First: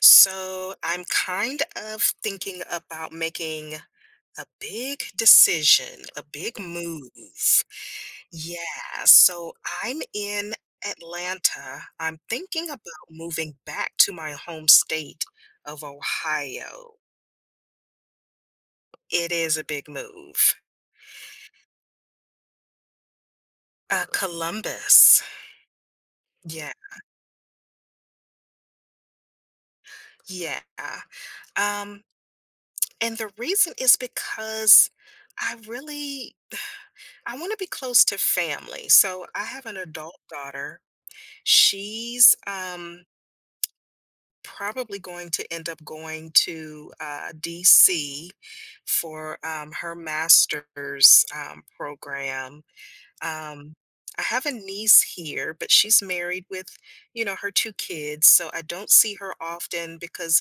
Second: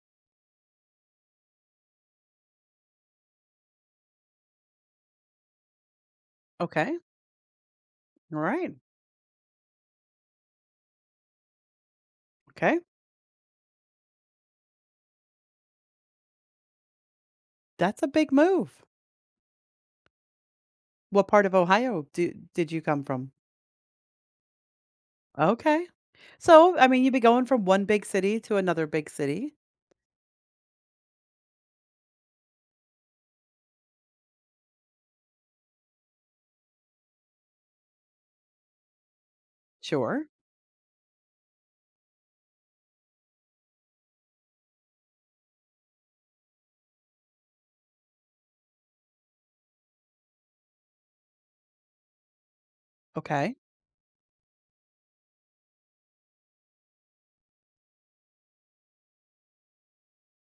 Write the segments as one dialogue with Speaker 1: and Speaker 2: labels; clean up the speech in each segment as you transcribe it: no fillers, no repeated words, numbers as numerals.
Speaker 1: So I'm kind of thinking about making a big decision, a big
Speaker 2: Okay.
Speaker 1: move.
Speaker 2: All right.
Speaker 1: Yeah, so I'm in Atlanta. I'm thinking
Speaker 2: Okay.
Speaker 1: about moving back to my home state of Ohio.
Speaker 2: That's a big move.
Speaker 1: It is a big move.
Speaker 2: What part of Ohio did you come from?
Speaker 1: Columbus.
Speaker 2: Okay.
Speaker 1: Yeah,
Speaker 2: So, I mean, you'd be going from one big city to another big city.
Speaker 1: yeah. Um, and the reason is because I really I want to be close to family. So I have an adult
Speaker 2: Sure.
Speaker 1: daughter. She's, probably going to end up going to, DC for, her master's, program.
Speaker 2: Okay.
Speaker 1: Um, I have a niece here, but she's married with, you know, her 2 kids, so I don't see her often because,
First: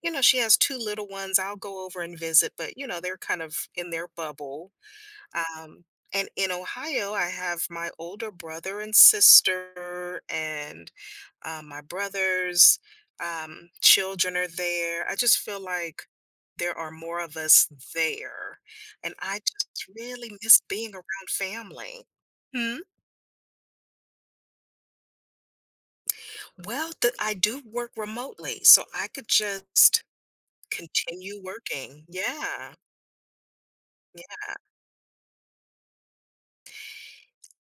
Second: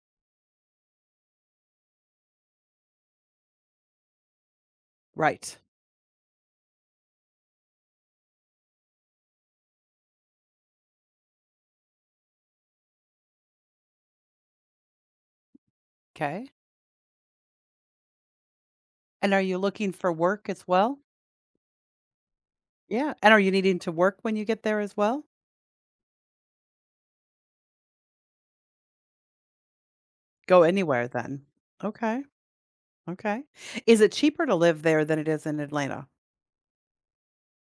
Speaker 1: you know, she has 2 little ones. I'll go over and visit, but, you know, they're kind of in their bubble.
Speaker 2: Right.
Speaker 1: Um, and in Ohio, I have my older brother and sister, and my brother's children are there. I just feel like
Speaker 2: Okay.
Speaker 1: there are more of us there. And
Speaker 2: And
Speaker 1: I
Speaker 2: are you
Speaker 1: just
Speaker 2: looking for
Speaker 1: really
Speaker 2: work
Speaker 1: miss
Speaker 2: as
Speaker 1: being
Speaker 2: well?
Speaker 1: around family. Hmm.
Speaker 2: Yeah. And are you needing to work when you get there as well?
Speaker 1: Well, I do work remotely, so I could just
Speaker 2: Go anywhere
Speaker 1: continue
Speaker 2: then.
Speaker 1: working.
Speaker 2: Okay.
Speaker 1: Yeah.
Speaker 2: Okay. Is it cheaper to live there than it is in Atlanta?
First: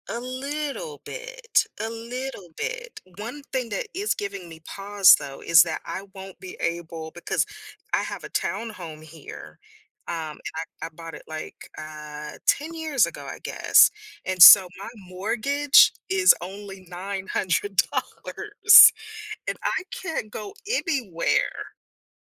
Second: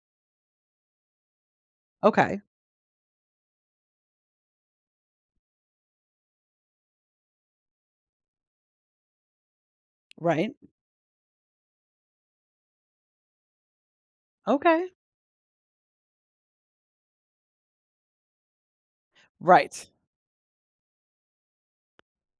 Speaker 1: A little bit, a
Speaker 2: Okay.
Speaker 1: little bit. One thing that is giving me pause though is that I won't be able because I have a townhome here. And
Speaker 2: Right.
Speaker 1: I bought it like 10 years ago, I guess. And so
Speaker 2: Okay.
Speaker 1: my mortgage is only $900, and I
Speaker 2: Right.
Speaker 1: can't go anywhere,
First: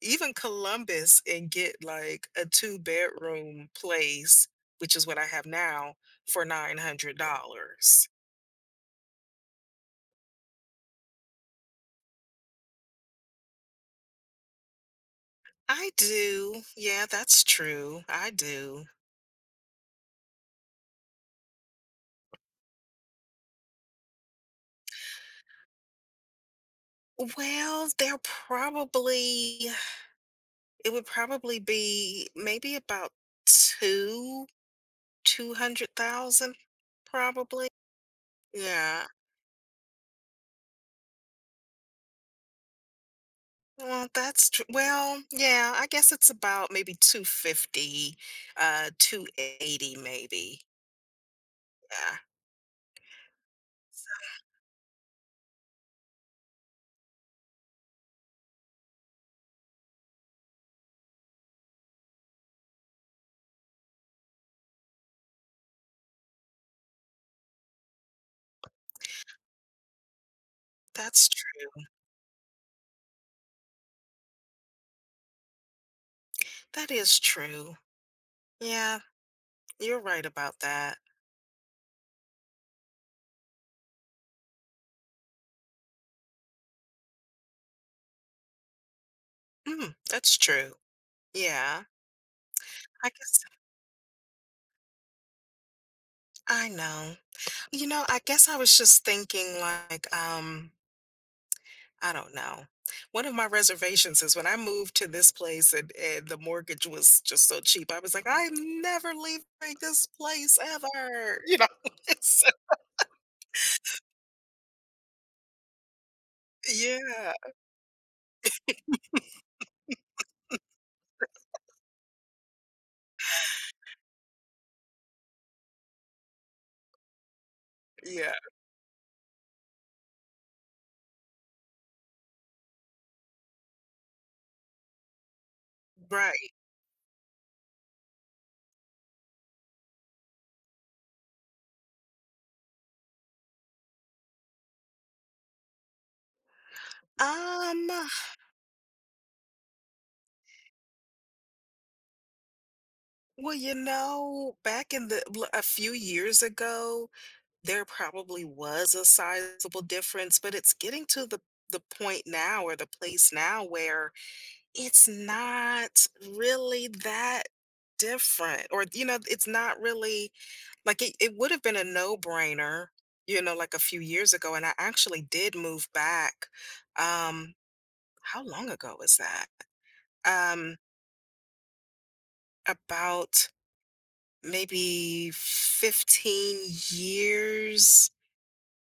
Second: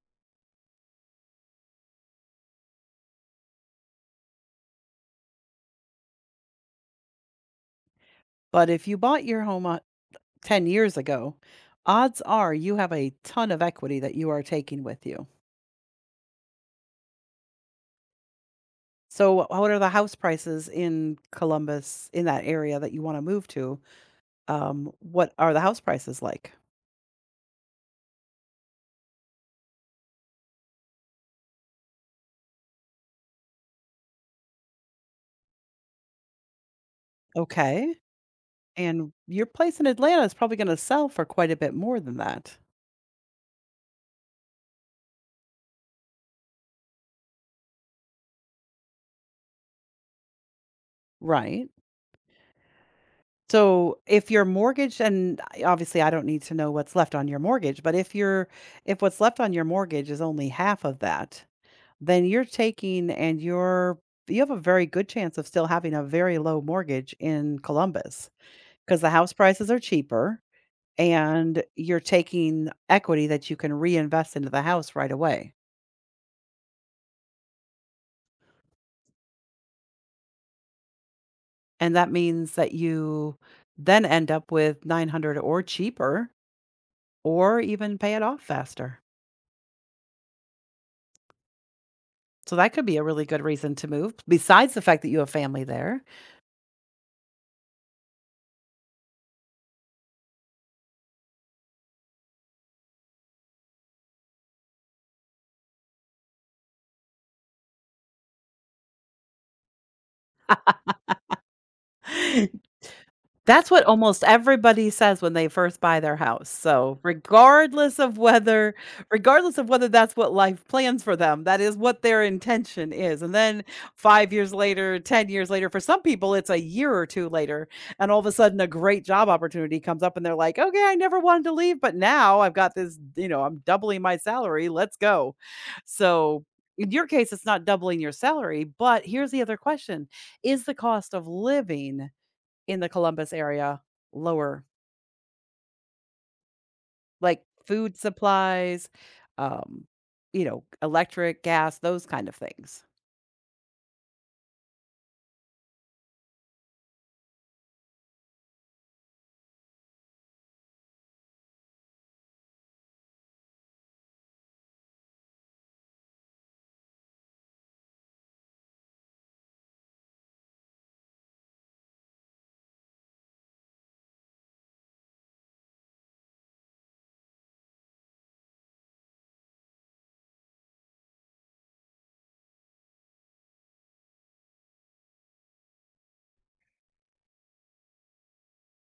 Speaker 1: even Columbus, and get like a two-bedroom place, which is what I have now, for $900.
Speaker 2: But if you bought your home 10 years ago, odds are you have a ton of equity that you are taking with you.
Speaker 1: I do. Yeah, that's true. I do.
Speaker 2: So, what are the house prices in Columbus, in that area that you want to move to? What are the house prices like?
Speaker 1: Well, it would probably be maybe about two, 200,000, probably.
Speaker 2: Okay.
Speaker 1: Yeah.
Speaker 2: And your place in Atlanta is probably going to sell for quite a bit more than that.
Speaker 1: Well, that's true. Well, yeah, I guess it's about maybe 250, 280 maybe.
Speaker 2: Right.
Speaker 1: Yeah,
Speaker 2: So, if your mortgage, obviously I don't need to know what's left on your mortgage, but if what's left on your mortgage is only half of that, then you're taking and you're you have a very good chance of still having a very low mortgage in Columbus because the house prices are cheaper
Speaker 1: that's
Speaker 2: and
Speaker 1: true.
Speaker 2: you're taking equity that you can reinvest into the house right away.
Speaker 1: That is true. Yeah, you're right about that.
Speaker 2: And that means that you then end up with 900 or cheaper or even pay it off faster.
Speaker 1: Mm, that's true. Yeah,
Speaker 2: So that could be a
Speaker 1: I
Speaker 2: really good
Speaker 1: guess
Speaker 2: reason to move besides the fact that you have family there.
Speaker 1: I know. You know, I guess I was just thinking like, I don't know. One of my reservations is when I moved to this place and the mortgage was just so cheap. I was like, I'm never leaving this place ever. You know, it's,
Speaker 2: That's what almost everybody says when they first buy their house. So,
Speaker 1: yeah,
Speaker 2: regardless of whether that's what life plans for them, that is what their intention is. And then 5 years later, 10 years later, for some people it's a year or 2 later, and all of
Speaker 1: yeah,
Speaker 2: a sudden a great job opportunity comes up and they're like, "Okay, I never wanted to leave, but now I've got this, you know, I'm doubling my salary. Let's go." So,
Speaker 1: right.
Speaker 2: in your case, it's not doubling your salary, but here's the other question. Is the cost of living in the Columbus area lower, like
Speaker 1: Um,
Speaker 2: food supplies, um, you know, electric, gas, those kind of things.
Speaker 1: well, you know, back in the a few years ago, there probably was a sizable difference, but it's getting to the point now or the place now where it's not really that different. Or, you know, it's not really like it would have been a no-brainer, you know, like a few years ago, and I actually did move back. Um, how long ago was that? Um, about maybe 15 years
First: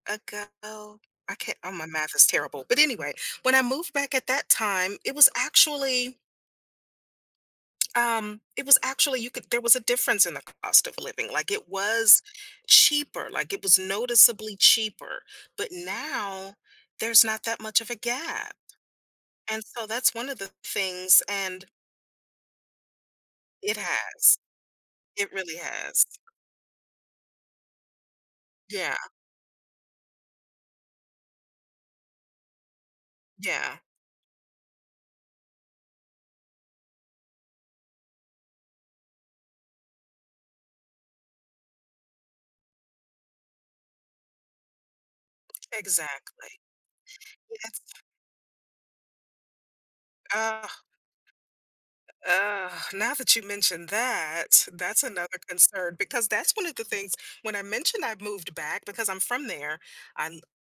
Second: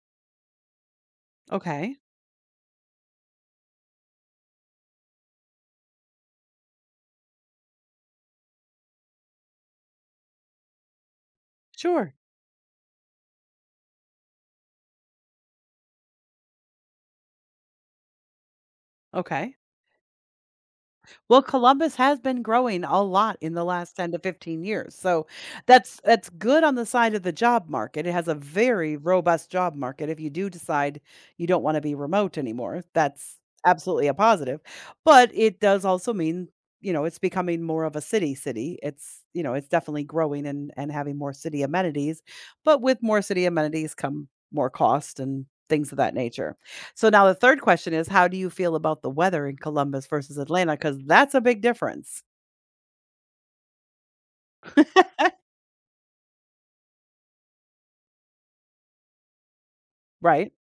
Speaker 1: ago. I can't, oh, my
Speaker 2: Okay.
Speaker 1: math is terrible. But anyway, when I moved back at that time, it was actually it was actually you could there was a difference in the cost of living. Like it
Speaker 2: Sure.
Speaker 1: was cheaper, like it was noticeably cheaper. But now there's not that much of a gap.
Speaker 2: Okay.
Speaker 1: And so that's one of the things.
Speaker 2: Well,
Speaker 1: And
Speaker 2: Columbus has been growing a lot in the
Speaker 1: it
Speaker 2: last 10 to
Speaker 1: has.
Speaker 2: 15 years. So
Speaker 1: It really
Speaker 2: that's
Speaker 1: has.
Speaker 2: that's good on the side of the job market. It has a
Speaker 1: Yeah.
Speaker 2: very robust job market if you do decide you don't want to be remote anymore. That's
Speaker 1: Yeah.
Speaker 2: absolutely a positive. But it does also mean, you know, it's becoming more of a city city. It's, you know, it's definitely growing and having more city amenities, but with more city amenities come more cost and things of that nature.
Speaker 1: Exactly.
Speaker 2: So now the third
Speaker 1: It's
Speaker 2: question is how do you feel about the weather in Columbus versus
Speaker 1: uh,
Speaker 2: Atlanta? Because that's a big difference,
Speaker 1: now that you mentioned that, that's another concern because that's one of the things when I mentioned I moved back because I'm from there. I
Speaker 2: right?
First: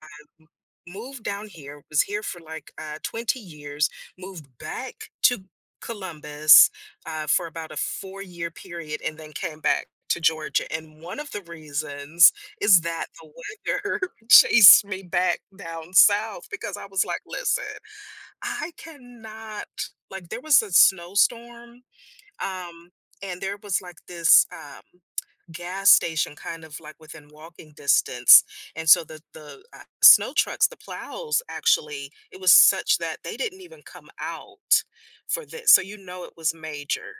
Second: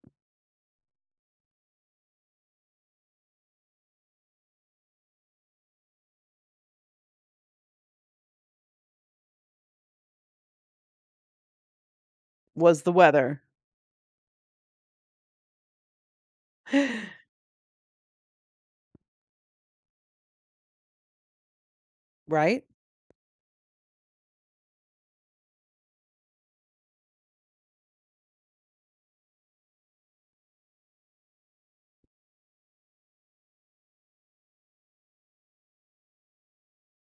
Speaker 1: moved down here, was here for like 20 years, moved back to Columbus for about a 4 year period, and then came back to Georgia. And one of the reasons is
Speaker 2: Was the
Speaker 1: that the
Speaker 2: weather.
Speaker 1: weather chased me back down south because I was like, listen, I cannot. Like there was a snowstorm
Speaker 2: Right?
Speaker 1: um, and there was like this gas station kind of like within walking distance. And so the snow trucks, the plows actually, it was such that they didn't even come out for this. So you know it was major.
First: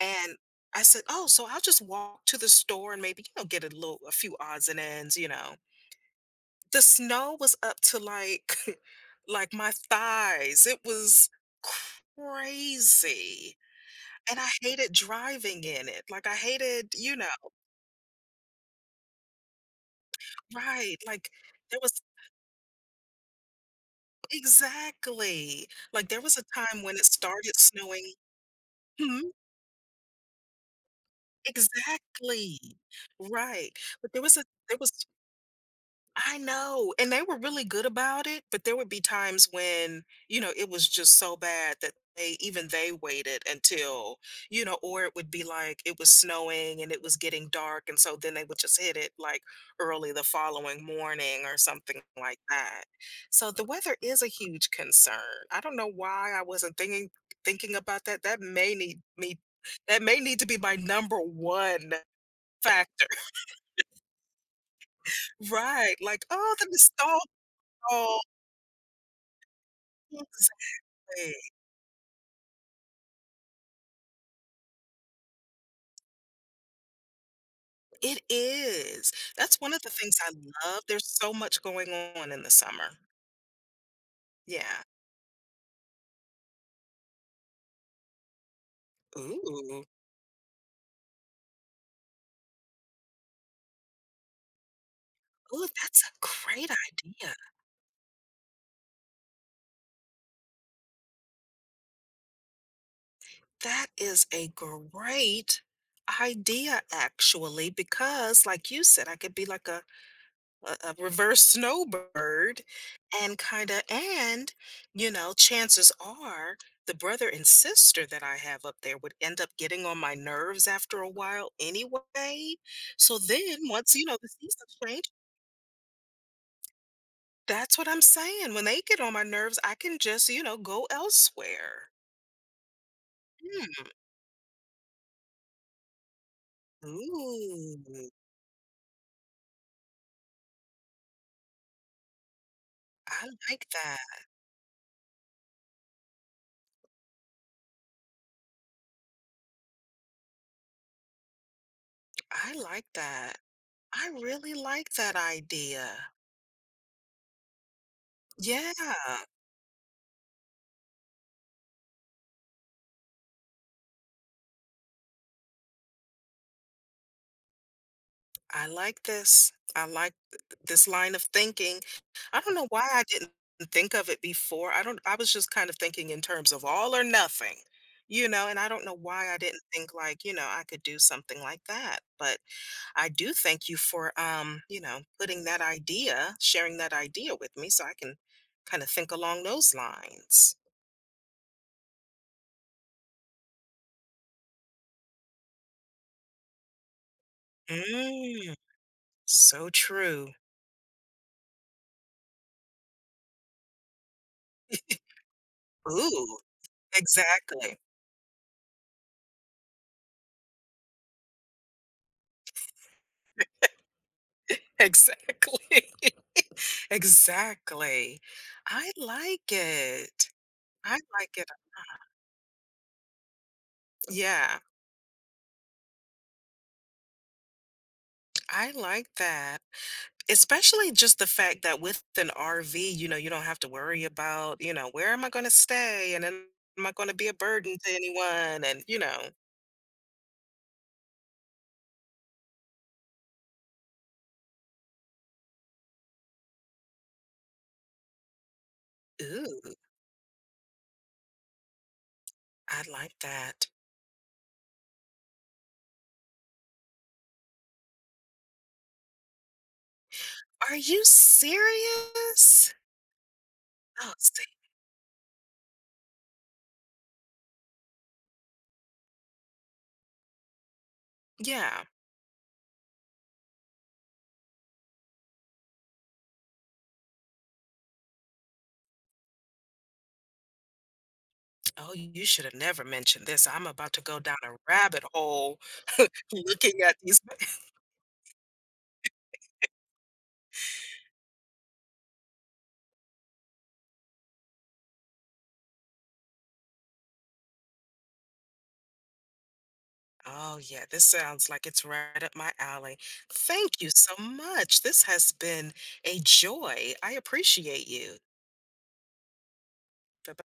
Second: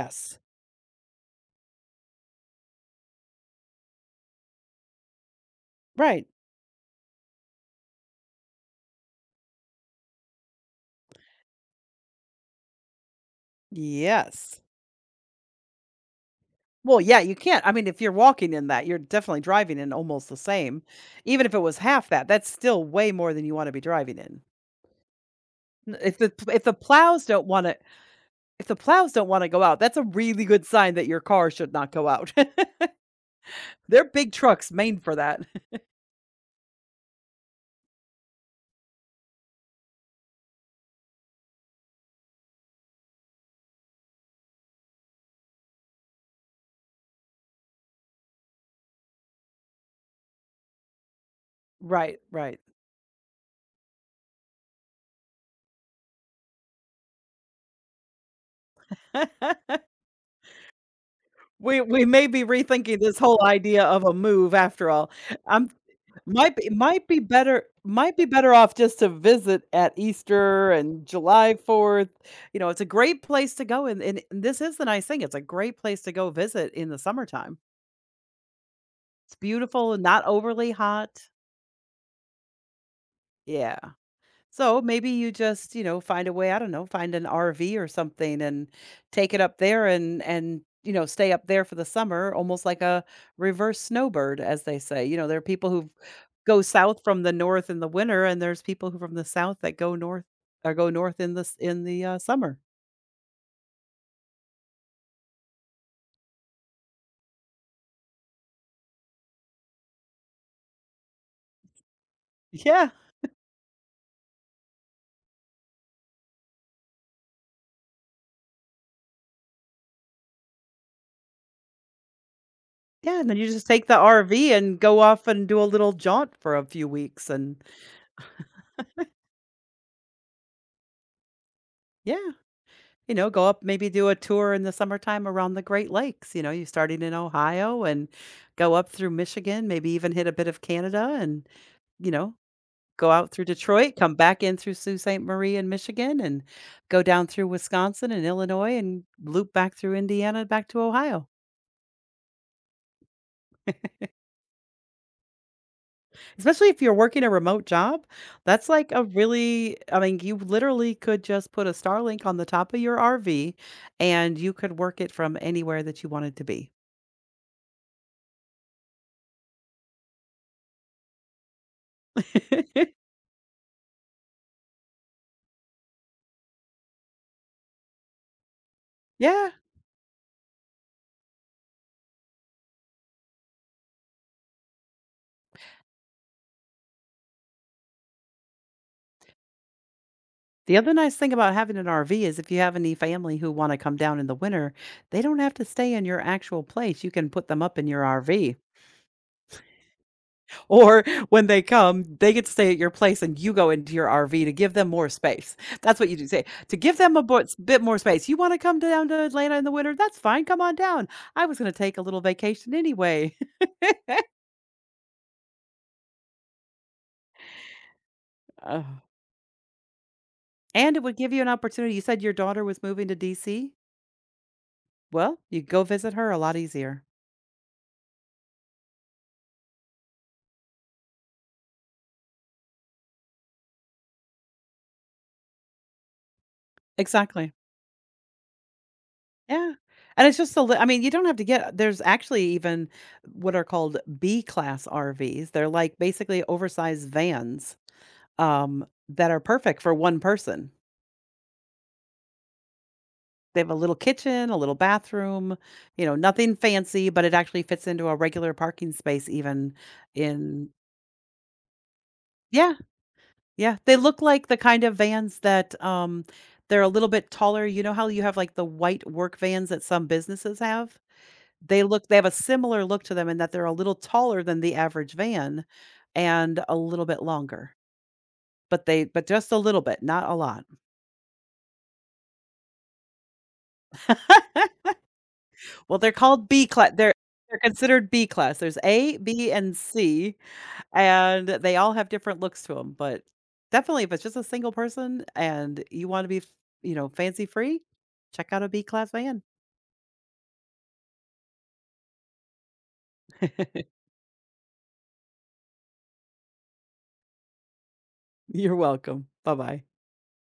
Speaker 1: And I said, "Oh, so I'll just walk to the store and maybe you know get a little a few odds and ends, you know."
Speaker 2: Right.
Speaker 1: The snow was up to like like my thighs. It was crazy. And I
Speaker 2: Yes.
Speaker 1: hated driving in it, like, I hated
Speaker 2: Well,
Speaker 1: you
Speaker 2: yeah, you
Speaker 1: know
Speaker 2: can't. I mean, if you're walking in that, you're definitely driving in almost the same.
Speaker 1: right, like,
Speaker 2: Even if it was
Speaker 1: there was
Speaker 2: half that, that's still way more than you want to be driving in.
Speaker 1: exactly, like,
Speaker 2: If
Speaker 1: there
Speaker 2: the
Speaker 1: was a
Speaker 2: if the
Speaker 1: time when it
Speaker 2: plows don't
Speaker 1: started
Speaker 2: want to
Speaker 1: snowing.
Speaker 2: if the plows don't
Speaker 1: Mhm,
Speaker 2: want to go out, that's a really good sign that your car should not go out.
Speaker 1: exactly, right,
Speaker 2: They're
Speaker 1: but
Speaker 2: big trucks
Speaker 1: there
Speaker 2: made
Speaker 1: was
Speaker 2: for that.
Speaker 1: I know, and they were really good about it, but there would be times when, you know, it was just so bad that they even they waited until, you know, or it would be like it was snowing and it was getting dark, and so then they would just hit it like early the following morning or something
Speaker 2: Right,
Speaker 1: like
Speaker 2: right.
Speaker 1: that. So the weather is a huge concern. I don't know why I wasn't thinking about that. That may need me That may need to be my number
Speaker 2: We
Speaker 1: one
Speaker 2: we may be rethinking
Speaker 1: factor.
Speaker 2: this whole idea of a move after all. Um,
Speaker 1: Right. Like, oh,
Speaker 2: might
Speaker 1: the
Speaker 2: be might be better might
Speaker 1: nostalgia.
Speaker 2: be better off just to visit at Easter and
Speaker 1: Exactly.
Speaker 2: July 4th. You know, it's a great place to go, and this is the nice thing, it's a great place to go visit in the summertime.
Speaker 1: It is.
Speaker 2: It's
Speaker 1: That's one of the
Speaker 2: beautiful and
Speaker 1: things
Speaker 2: not
Speaker 1: I
Speaker 2: overly
Speaker 1: love. There's
Speaker 2: hot.
Speaker 1: so much going on in the summer.
Speaker 2: Yeah. So
Speaker 1: Yeah.
Speaker 2: maybe you just, you know, find a way, I don't know, find an RV or something and take it up
Speaker 1: Ooh.
Speaker 2: there and you know, stay up there for the summer, almost like a reverse snowbird as they say. You know, there are
Speaker 1: Ooh,
Speaker 2: people who
Speaker 1: that's a
Speaker 2: go
Speaker 1: great
Speaker 2: south from the
Speaker 1: idea.
Speaker 2: north in the winter and there's people who from the south that go north or go north in the summer.
Speaker 1: That is a great idea, actually, because, like you said, I could be like a reverse snowbird
Speaker 2: Yeah.
Speaker 1: and kind of and you know chances are the brother and sister that I have up there would end up getting on my nerves after a while anyway. So
Speaker 2: Yeah, and then you just
Speaker 1: then
Speaker 2: take
Speaker 1: once
Speaker 2: the
Speaker 1: you know the
Speaker 2: RV
Speaker 1: seasons
Speaker 2: and go
Speaker 1: change,
Speaker 2: off and do a little jaunt for a few weeks and
Speaker 1: that's what I'm saying, when they get on my nerves I can just you know go elsewhere.
Speaker 2: yeah. You know, go up, maybe
Speaker 1: Hmm.
Speaker 2: do a tour in the summertime around the Great Lakes. You know, you starting in
Speaker 1: Ooh,
Speaker 2: Ohio and go up through Michigan, maybe even hit a bit of Canada and, you know, go
Speaker 1: I
Speaker 2: out through
Speaker 1: like
Speaker 2: Detroit, come
Speaker 1: that.
Speaker 2: back in through Sault Ste. Marie in Michigan and go down through Wisconsin and Illinois and loop back through Indiana back to Ohio.
Speaker 1: I like that. I really like that idea.
Speaker 2: Especially if you're working a remote job, that's
Speaker 1: Yeah.
Speaker 2: like a really, I mean, you literally could just put a Starlink on the top of your RV and you could work it from anywhere that you wanted to be.
Speaker 1: I like this. I like th th this line of thinking. I don't know why I didn't think of it before. I don't I was just kind of thinking in terms of all or nothing, you know, and I don't know why I
Speaker 2: Yeah.
Speaker 1: didn't think like, you know, I could do something like that. But I do thank you for you know, putting that idea, sharing that idea with me so I can kind of think along those lines.
Speaker 2: The other nice thing about having an RV is if you have any family who want to come down in the winter, they don't have to stay in your actual place. You can put them up in your
Speaker 1: Mm,
Speaker 2: RV.
Speaker 1: so true.
Speaker 2: Or when they come, they get to stay at your place and you go into your RV to give them more space. That's what you do
Speaker 1: Ooh,
Speaker 2: say to give them a
Speaker 1: exactly.
Speaker 2: bit more space. You want to come down to Atlanta in the winter? That's fine. Come on down. I was going to take a little vacation anyway.
Speaker 1: Exactly. Exactly.
Speaker 2: Ugh.
Speaker 1: I like it. I
Speaker 2: And it would give
Speaker 1: like
Speaker 2: you an
Speaker 1: it.
Speaker 2: opportunity. You said your daughter was moving to DC.
Speaker 1: Yeah,
Speaker 2: Well, you go visit her a lot easier.
Speaker 1: I like that. Especially just the fact that with an RV, you know, you don't have to worry about, you know, where am I going to stay and then am I going to be a
Speaker 2: Exactly.
Speaker 1: burden to anyone? And, you know,
Speaker 2: Yeah, and it's just a li I mean, you don't have to get there's actually even what are called B-class RVs. They're, like, basically oversized vans, that are
Speaker 1: ooh,
Speaker 2: perfect for one person.
Speaker 1: I like
Speaker 2: They
Speaker 1: that.
Speaker 2: have a little kitchen, a little bathroom, you know, nothing fancy, but it actually fits into a regular parking space even in.
Speaker 1: Are you
Speaker 2: Yeah,
Speaker 1: serious?
Speaker 2: yeah. They
Speaker 1: Oh,
Speaker 2: look
Speaker 1: see.
Speaker 2: like the kind of vans that, they're a little bit taller. You know how you have, like, the white work vans that some businesses have?
Speaker 1: Yeah.
Speaker 2: They have a similar look to them in that they're a little taller than the average van and a little bit longer, but they but just a little bit, not a lot.
Speaker 1: Oh, you should have never mentioned this. I'm about to go down a rabbit hole
Speaker 2: Well, they're called B
Speaker 1: looking
Speaker 2: class.
Speaker 1: at
Speaker 2: they're
Speaker 1: these.
Speaker 2: they're considered B class. There's A, B, and C, and they all have different looks to them. But definitely if it's just a single person and you wanna be f you know, fancy free, check out a B class van.
Speaker 1: Oh, yeah, this sounds like it's right up my alley. Thank you so much. This has been a joy. I appreciate you.
Speaker 2: You're welcome. Bye-bye.